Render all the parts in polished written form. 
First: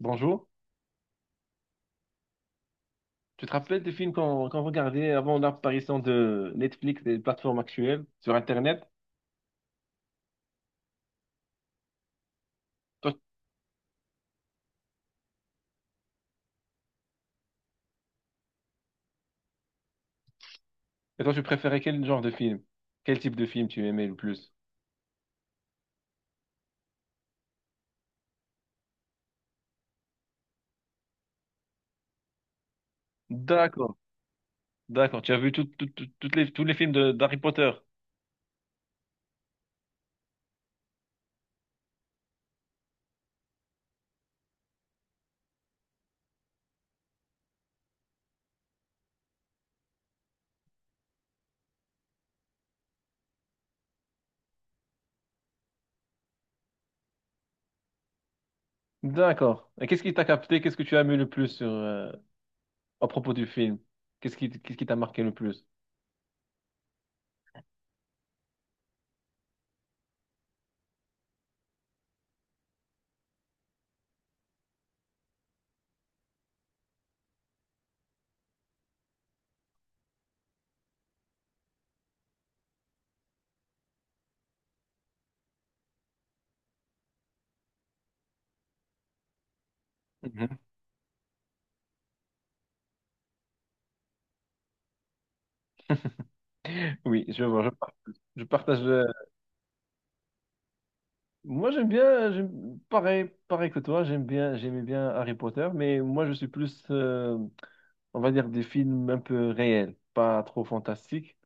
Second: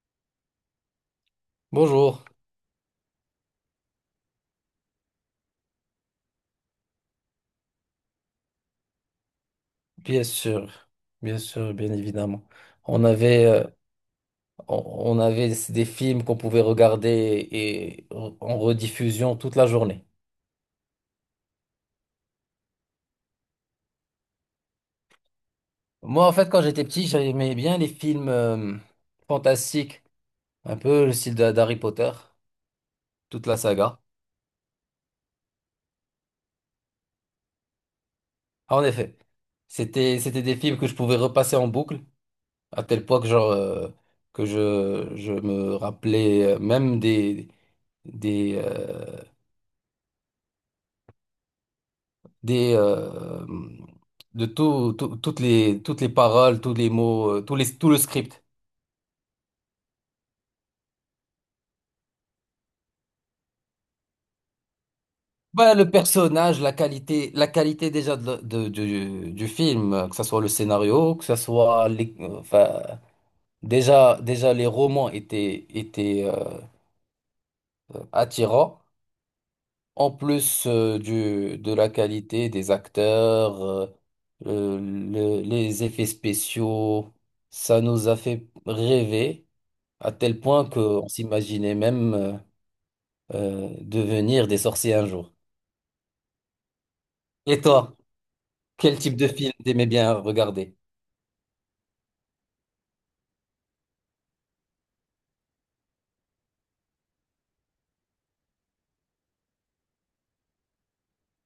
Bonjour. Bonjour, Tu te rappelles des films qu'on regardait avant l'apparition de Netflix et des plateformes actuelles sur Internet? bien sûr, bien sûr, bien évidemment. On Toi, avait, on on avait des films qu'on pouvait regarder et en rediffusion toute la journée. et toi, tu préférais quel genre de film? Quel type de film tu aimais le plus? Moi, en fait, quand j'étais petit, j'aimais bien les films fantastiques, un peu le style d'Harry Potter, toute la D'accord, saga. d'accord. Tu as vu toutes les, tous les films d'Harry Potter? Ah, en effet, c'était des films que je pouvais repasser en boucle, à tel point que, genre, que je me rappelais même des, euh, des de toutes les paroles, tous les mots, tous les tout le script. D'accord. Et qu'est-ce qui t'a capté? Qu'est-ce que tu as aimé le plus sur, à propos du film? Qu'est-ce qui t'a marqué le plus? Bah, le personnage, la qualité déjà du du film, que ce soit le scénario, que ce soit les, enfin, déjà les romans étaient attirants. En plus du de la qualité des acteurs, les effets spéciaux, ça nous a fait rêver. À tel Mhm. point qu'on s'imaginait même devenir des sorciers un jour. Oui, je Et vois, toi, je partage. quel type de film t'aimais bien regarder? Moi, j'aime bien, pareil, pareil que toi, j'aime bien, j'aimais bien Harry Potter, mais moi, je suis plus, on va dire, des films un peu réels, pas trop fantastiques,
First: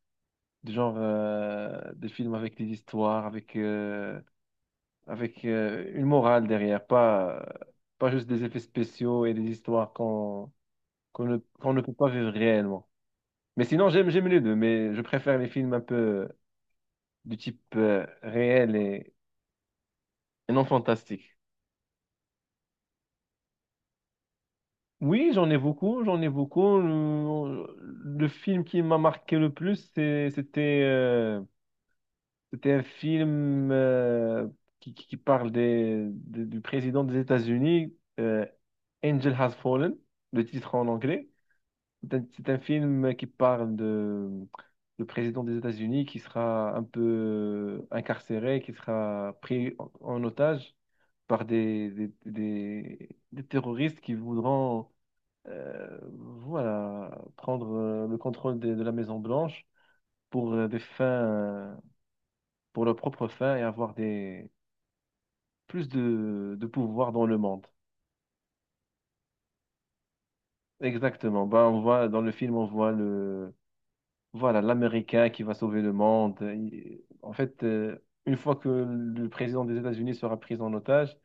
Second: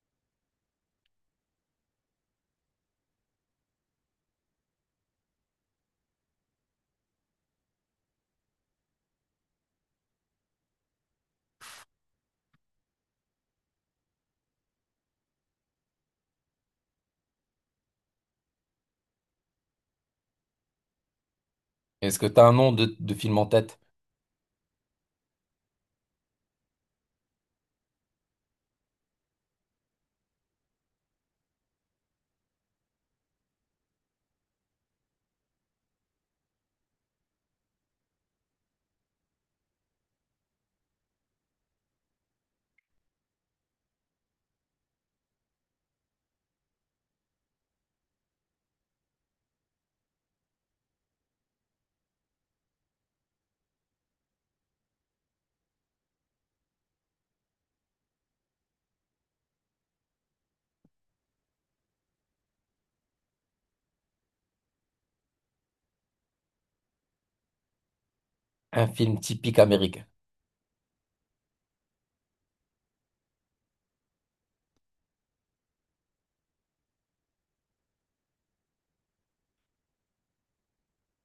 du genre des films avec des histoires, avec une morale derrière, pas, pas juste des effets spéciaux et des histoires qu'on ne peut pas vivre réellement. Mais sinon, j'aime, j'aime les deux, mais je préfère les films un peu du type réel et non fantastique. Est-ce que t'as un nom de film en tête? Oui, j'en ai beaucoup, j'en ai beaucoup. Le film qui m'a marqué le plus, c'était c'était un film qui, qui parle des, du président des États-Unis, Angel Has Fallen, le titre en anglais. C'est un film qui parle de le président des États-Unis qui sera un peu incarcéré, qui sera pris en, en otage par des terroristes qui voudront euh, voilà, prendre le contrôle de, la Maison Blanche pour des fins, pour leurs propres fins et avoir des plus de pouvoir dans le monde. Un film typique américain. Exactement. Ben, on voit dans le film, on voit le voilà l'Américain qui va sauver le monde. En fait, une fois que le président des États-Unis sera pris en otage,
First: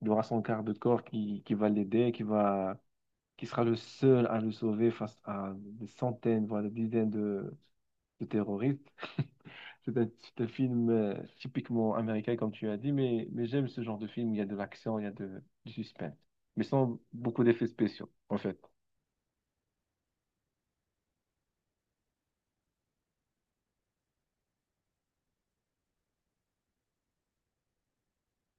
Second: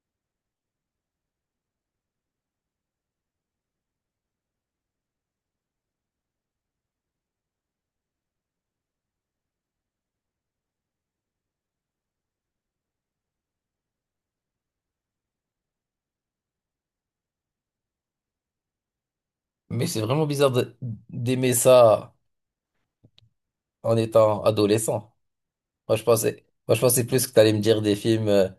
il aura son quart de corps qui va l'aider, qui va qui sera le seul à le sauver face à des centaines, voire des dizaines de terroristes. C'est un film typiquement américain, comme tu as dit, mais j'aime ce genre de film. Il y a de l'action, il y a de, du suspense, mais sans beaucoup d'effets spéciaux, en fait. Mais c'est vraiment bizarre d'aimer ça en étant adolescent. Moi, je pensais plus que t'allais me dire des films euh,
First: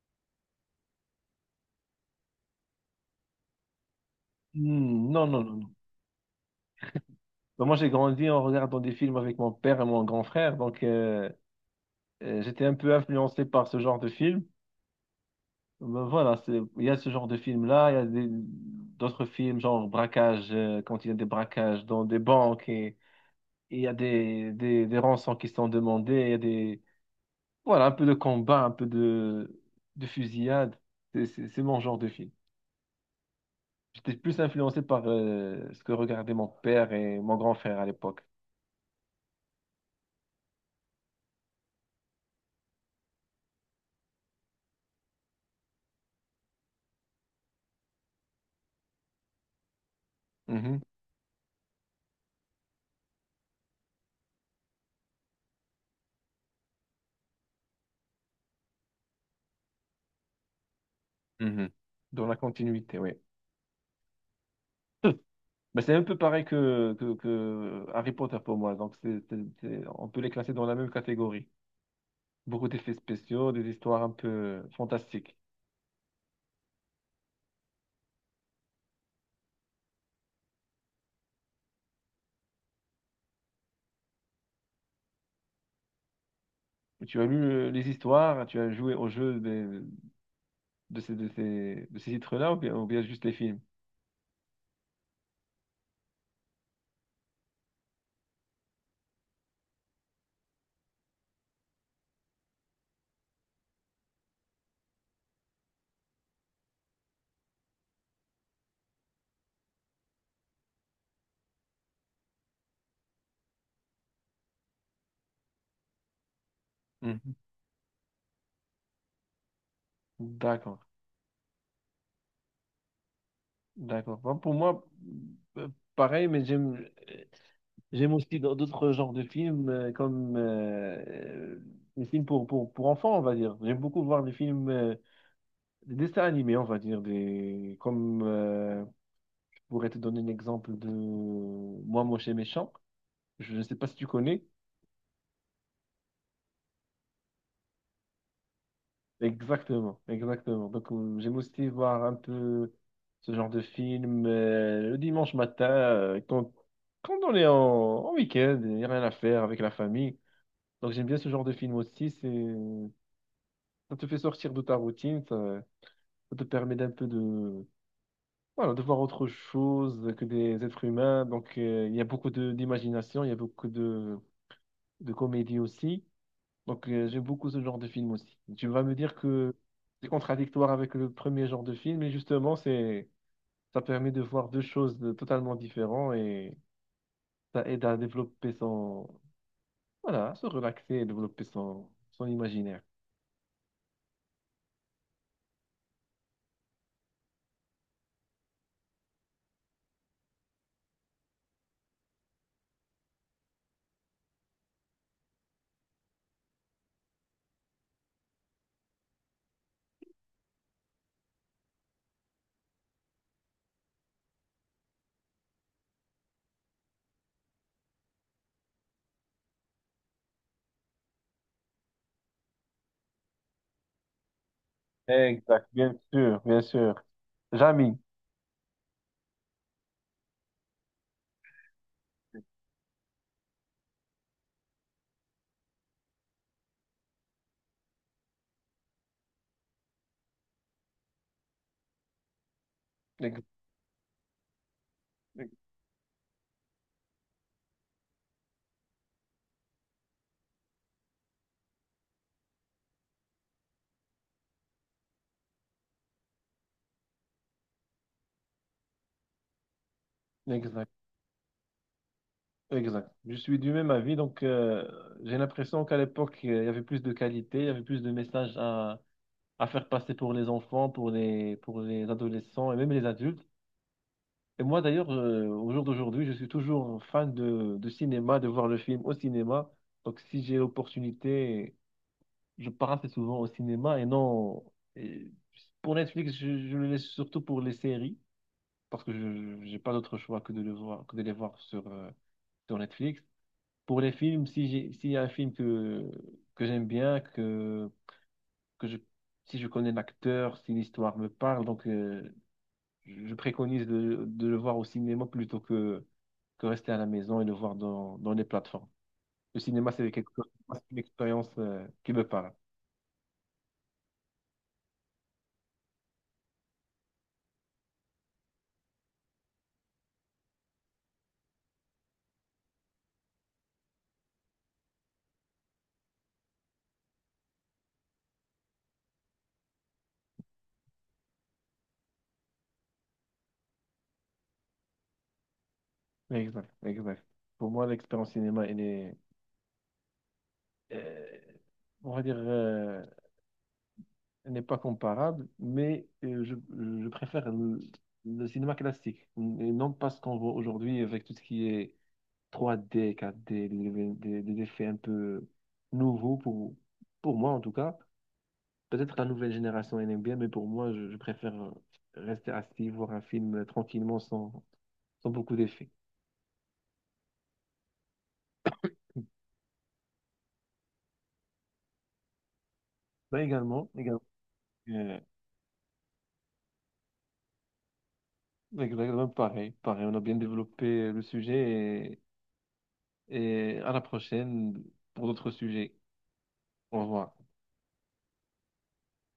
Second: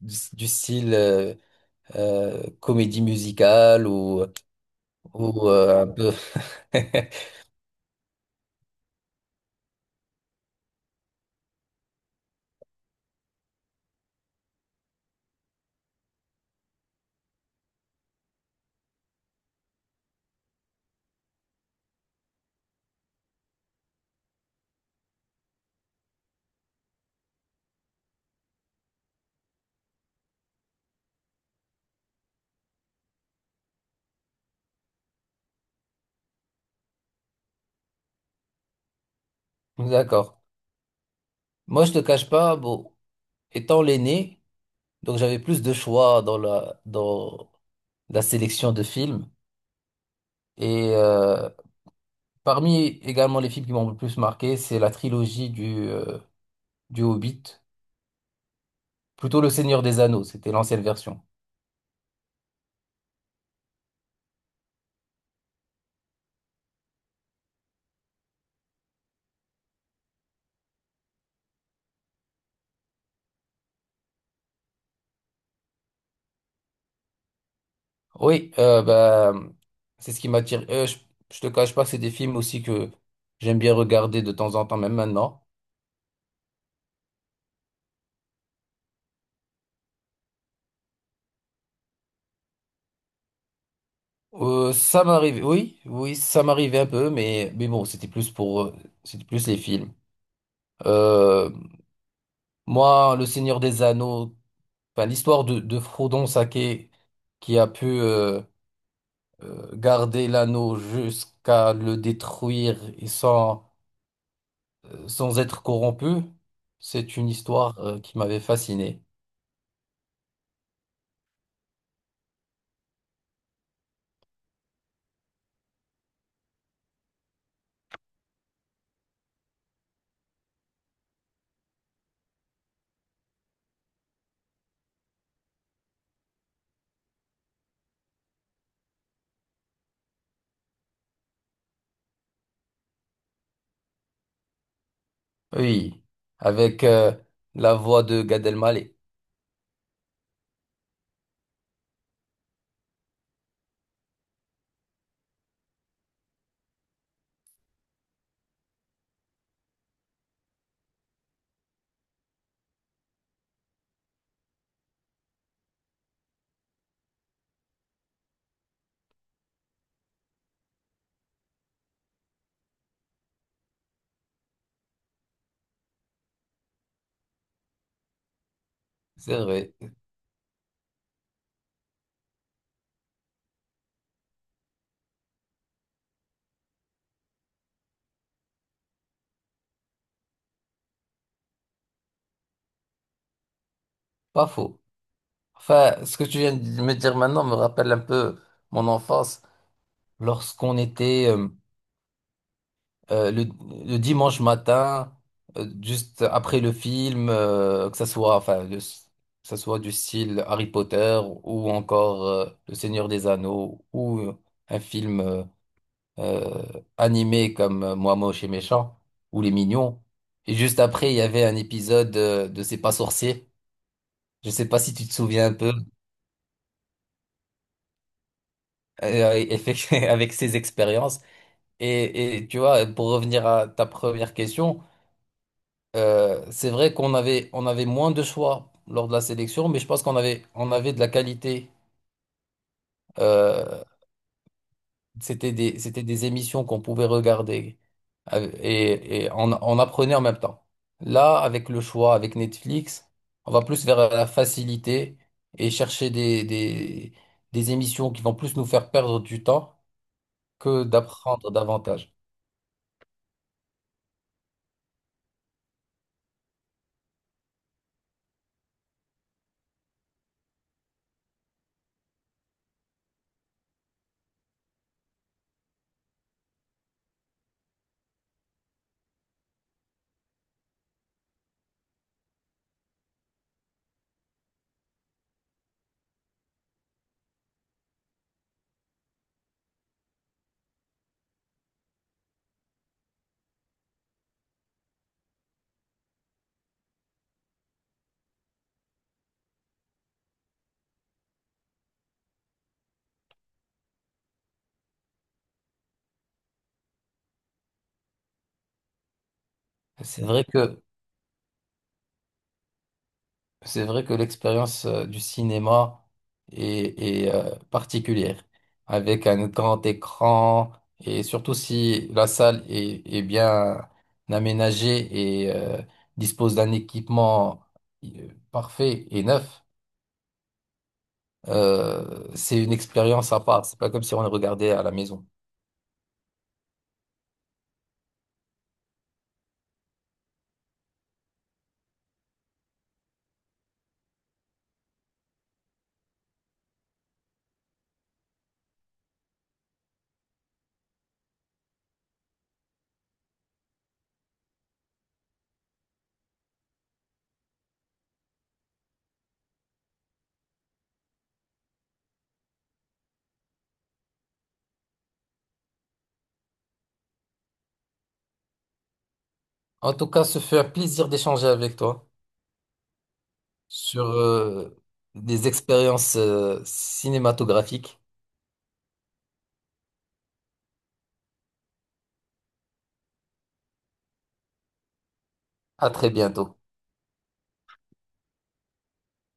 du, du style comédie musicale Hmm, non, non, ou non, non. Un peu... Ben, moi, j'ai grandi en regardant des films avec mon père et mon grand frère, donc j'étais un peu influencé par ce genre de film. Ben, voilà, c'est, il y a ce genre de film-là, il y a d'autres films, genre braquage, quand il y a des braquages dans des banques et il y a des rançons qui sont demandées, il y a des voilà, un peu de combat, un peu de fusillade. C'est mon genre de film. J'étais plus influencé par ce que regardaient mon père et mon grand frère à l'époque. D'accord. Moi, je te cache pas, bon, étant l'aîné, donc j'avais plus de choix dans dans la sélection de films. Mhm, Et parmi également les films qui m'ont le plus marqué, c'est la trilogie du Hobbit, plutôt Le Seigneur des Anneaux, c'était l'ancienne version. mhm. Dans la continuité, oui. Mais c'est un peu pareil que Harry Potter pour moi. Donc, c'est, on peut les classer dans la même catégorie. Beaucoup d'effets spéciaux, des histoires un peu fantastiques. Oui, bah, c'est ce qui m'attire. Je te cache pas, c'est des films aussi que j'aime bien regarder de temps en temps, même maintenant. Tu as lu les histoires, tu as joué au jeu de ces, de ces, de ces titres-là ou bien juste les films? Ça m'arrive, oui, oui, ça m'arrivait un peu, mais bon, c'était plus pour, c'était plus les films. Euh, moi, Le Seigneur des Anneaux, enfin, l'histoire de Frodon Sake qui a pu garder l'anneau jusqu'à le détruire et sans, sans être corrompu, c'est une Mhm. histoire qui m'avait fasciné. D'accord. D'accord. Bon, pour moi, euh, pareil, mais j'aime euh, j'aime aussi dans d'autres genres de films, comme les films pour enfants, on va dire. J'aime beaucoup voir des films, des dessins animés, on va dire. Des, comme je pourrais te donner un exemple de Moi, Moche et Méchant. Je ne sais pas si tu connais. Oui, avec la voix de Gad Elmaleh. Exactement, exactement. Donc, j'aime aussi voir un peu ce genre de film le dimanche matin, quand, quand on est en, en week-end, il n'y a rien à faire avec la famille. Donc, j'aime bien ce genre de film aussi. C'est, ça te fait sortir de ta routine, ça te permet d'un peu de, voilà, de voir autre chose que des êtres humains. Donc, il y a beaucoup de, d'imagination, il y a beaucoup de comédie aussi. Donc, j'aime beaucoup ce genre de film aussi. Tu vas me dire C'est que vrai, c'est contradictoire avec le premier genre de film, mais justement, c'est, ça permet de voir deux choses totalement différentes et ça aide à développer son, voilà, à se relaxer et développer son, son imaginaire. pas faux. Enfin, ce que tu viens de me dire maintenant me rappelle un peu mon enfance, lorsqu'on était euh, le, le dimanche matin, juste après le film, que ça soit, enfin, que ça soit du style Harry Potter ou encore Le Seigneur des Anneaux ou un film euh, animés comme Moi Moche et Méchant ou Les Mignons. Et juste après, il y avait un épisode de C'est pas sorcier. Je sais pas si tu te souviens un Exact, peu bien sûr, bien sûr. Jamy, avec ses expériences. Et tu vois, pour revenir à ta première question, c'est vrai on avait moins de choix lors de la sélection, mais je pense on avait de la qualité. Ex- Euh, ex- c'était des émissions qu'on pouvait regarder. Euh, et on apprenait en même temps. Là, avec le choix, avec Netflix, on va plus vers la facilité et chercher des émissions qui vont plus nous faire perdre du temps que Exact, d'apprendre davantage. exact. Je suis du même avis, donc j'ai l'impression qu'à l'époque, il y avait plus de qualité, il y avait plus de messages à faire passer pour les enfants, pour les adolescents et même les adultes. Et moi d'ailleurs, au jour d'aujourd'hui, je suis toujours fan de cinéma, de voir le film au cinéma. Donc si j'ai l'opportunité, je pars assez souvent au cinéma et non. Et pour Netflix, je le laisse surtout pour les séries, parce que je n'ai pas d'autre choix que de le voir, que de les voir sur, sur Netflix. Pour les films, si j'ai, s'il y a un film que j'aime bien, que je, si je connais l'acteur, si l'histoire me parle, donc je préconise de le voir au cinéma plutôt que rester à la maison et le voir dans, dans les plateformes. Le cinéma, c'est C'est quelque vrai chose, que c'est une expérience qui me parle. C'est vrai que l'expérience du cinéma est particulière, avec un grand écran, et surtout si la salle est, est bien aménagée et dispose d'un équipement parfait et neuf, c'est une expérience à part. C'est pas comme si on le regardait à la maison. Exact, exact. Pour moi, l'expérience cinéma, elle est, euh, on va dire, elle n'est pas comparable, mais je préfère le cinéma classique, et non pas ce qu'on voit aujourd'hui avec tout ce qui est 3D, 4D, des effets un peu nouveaux pour moi en tout cas. Peut-être la nouvelle génération elle aime bien, mais pour moi, je préfère rester assis, voir un film tranquillement sans, sans beaucoup d'effets. En tout cas, ce fut un plaisir d'échanger avec toi Bah, également, sur également, euh, des expériences cinématographiques. exactement pareil, pareil. On a bien développé le sujet et à la prochaine pour d'autres À sujets. très bientôt. Au revoir.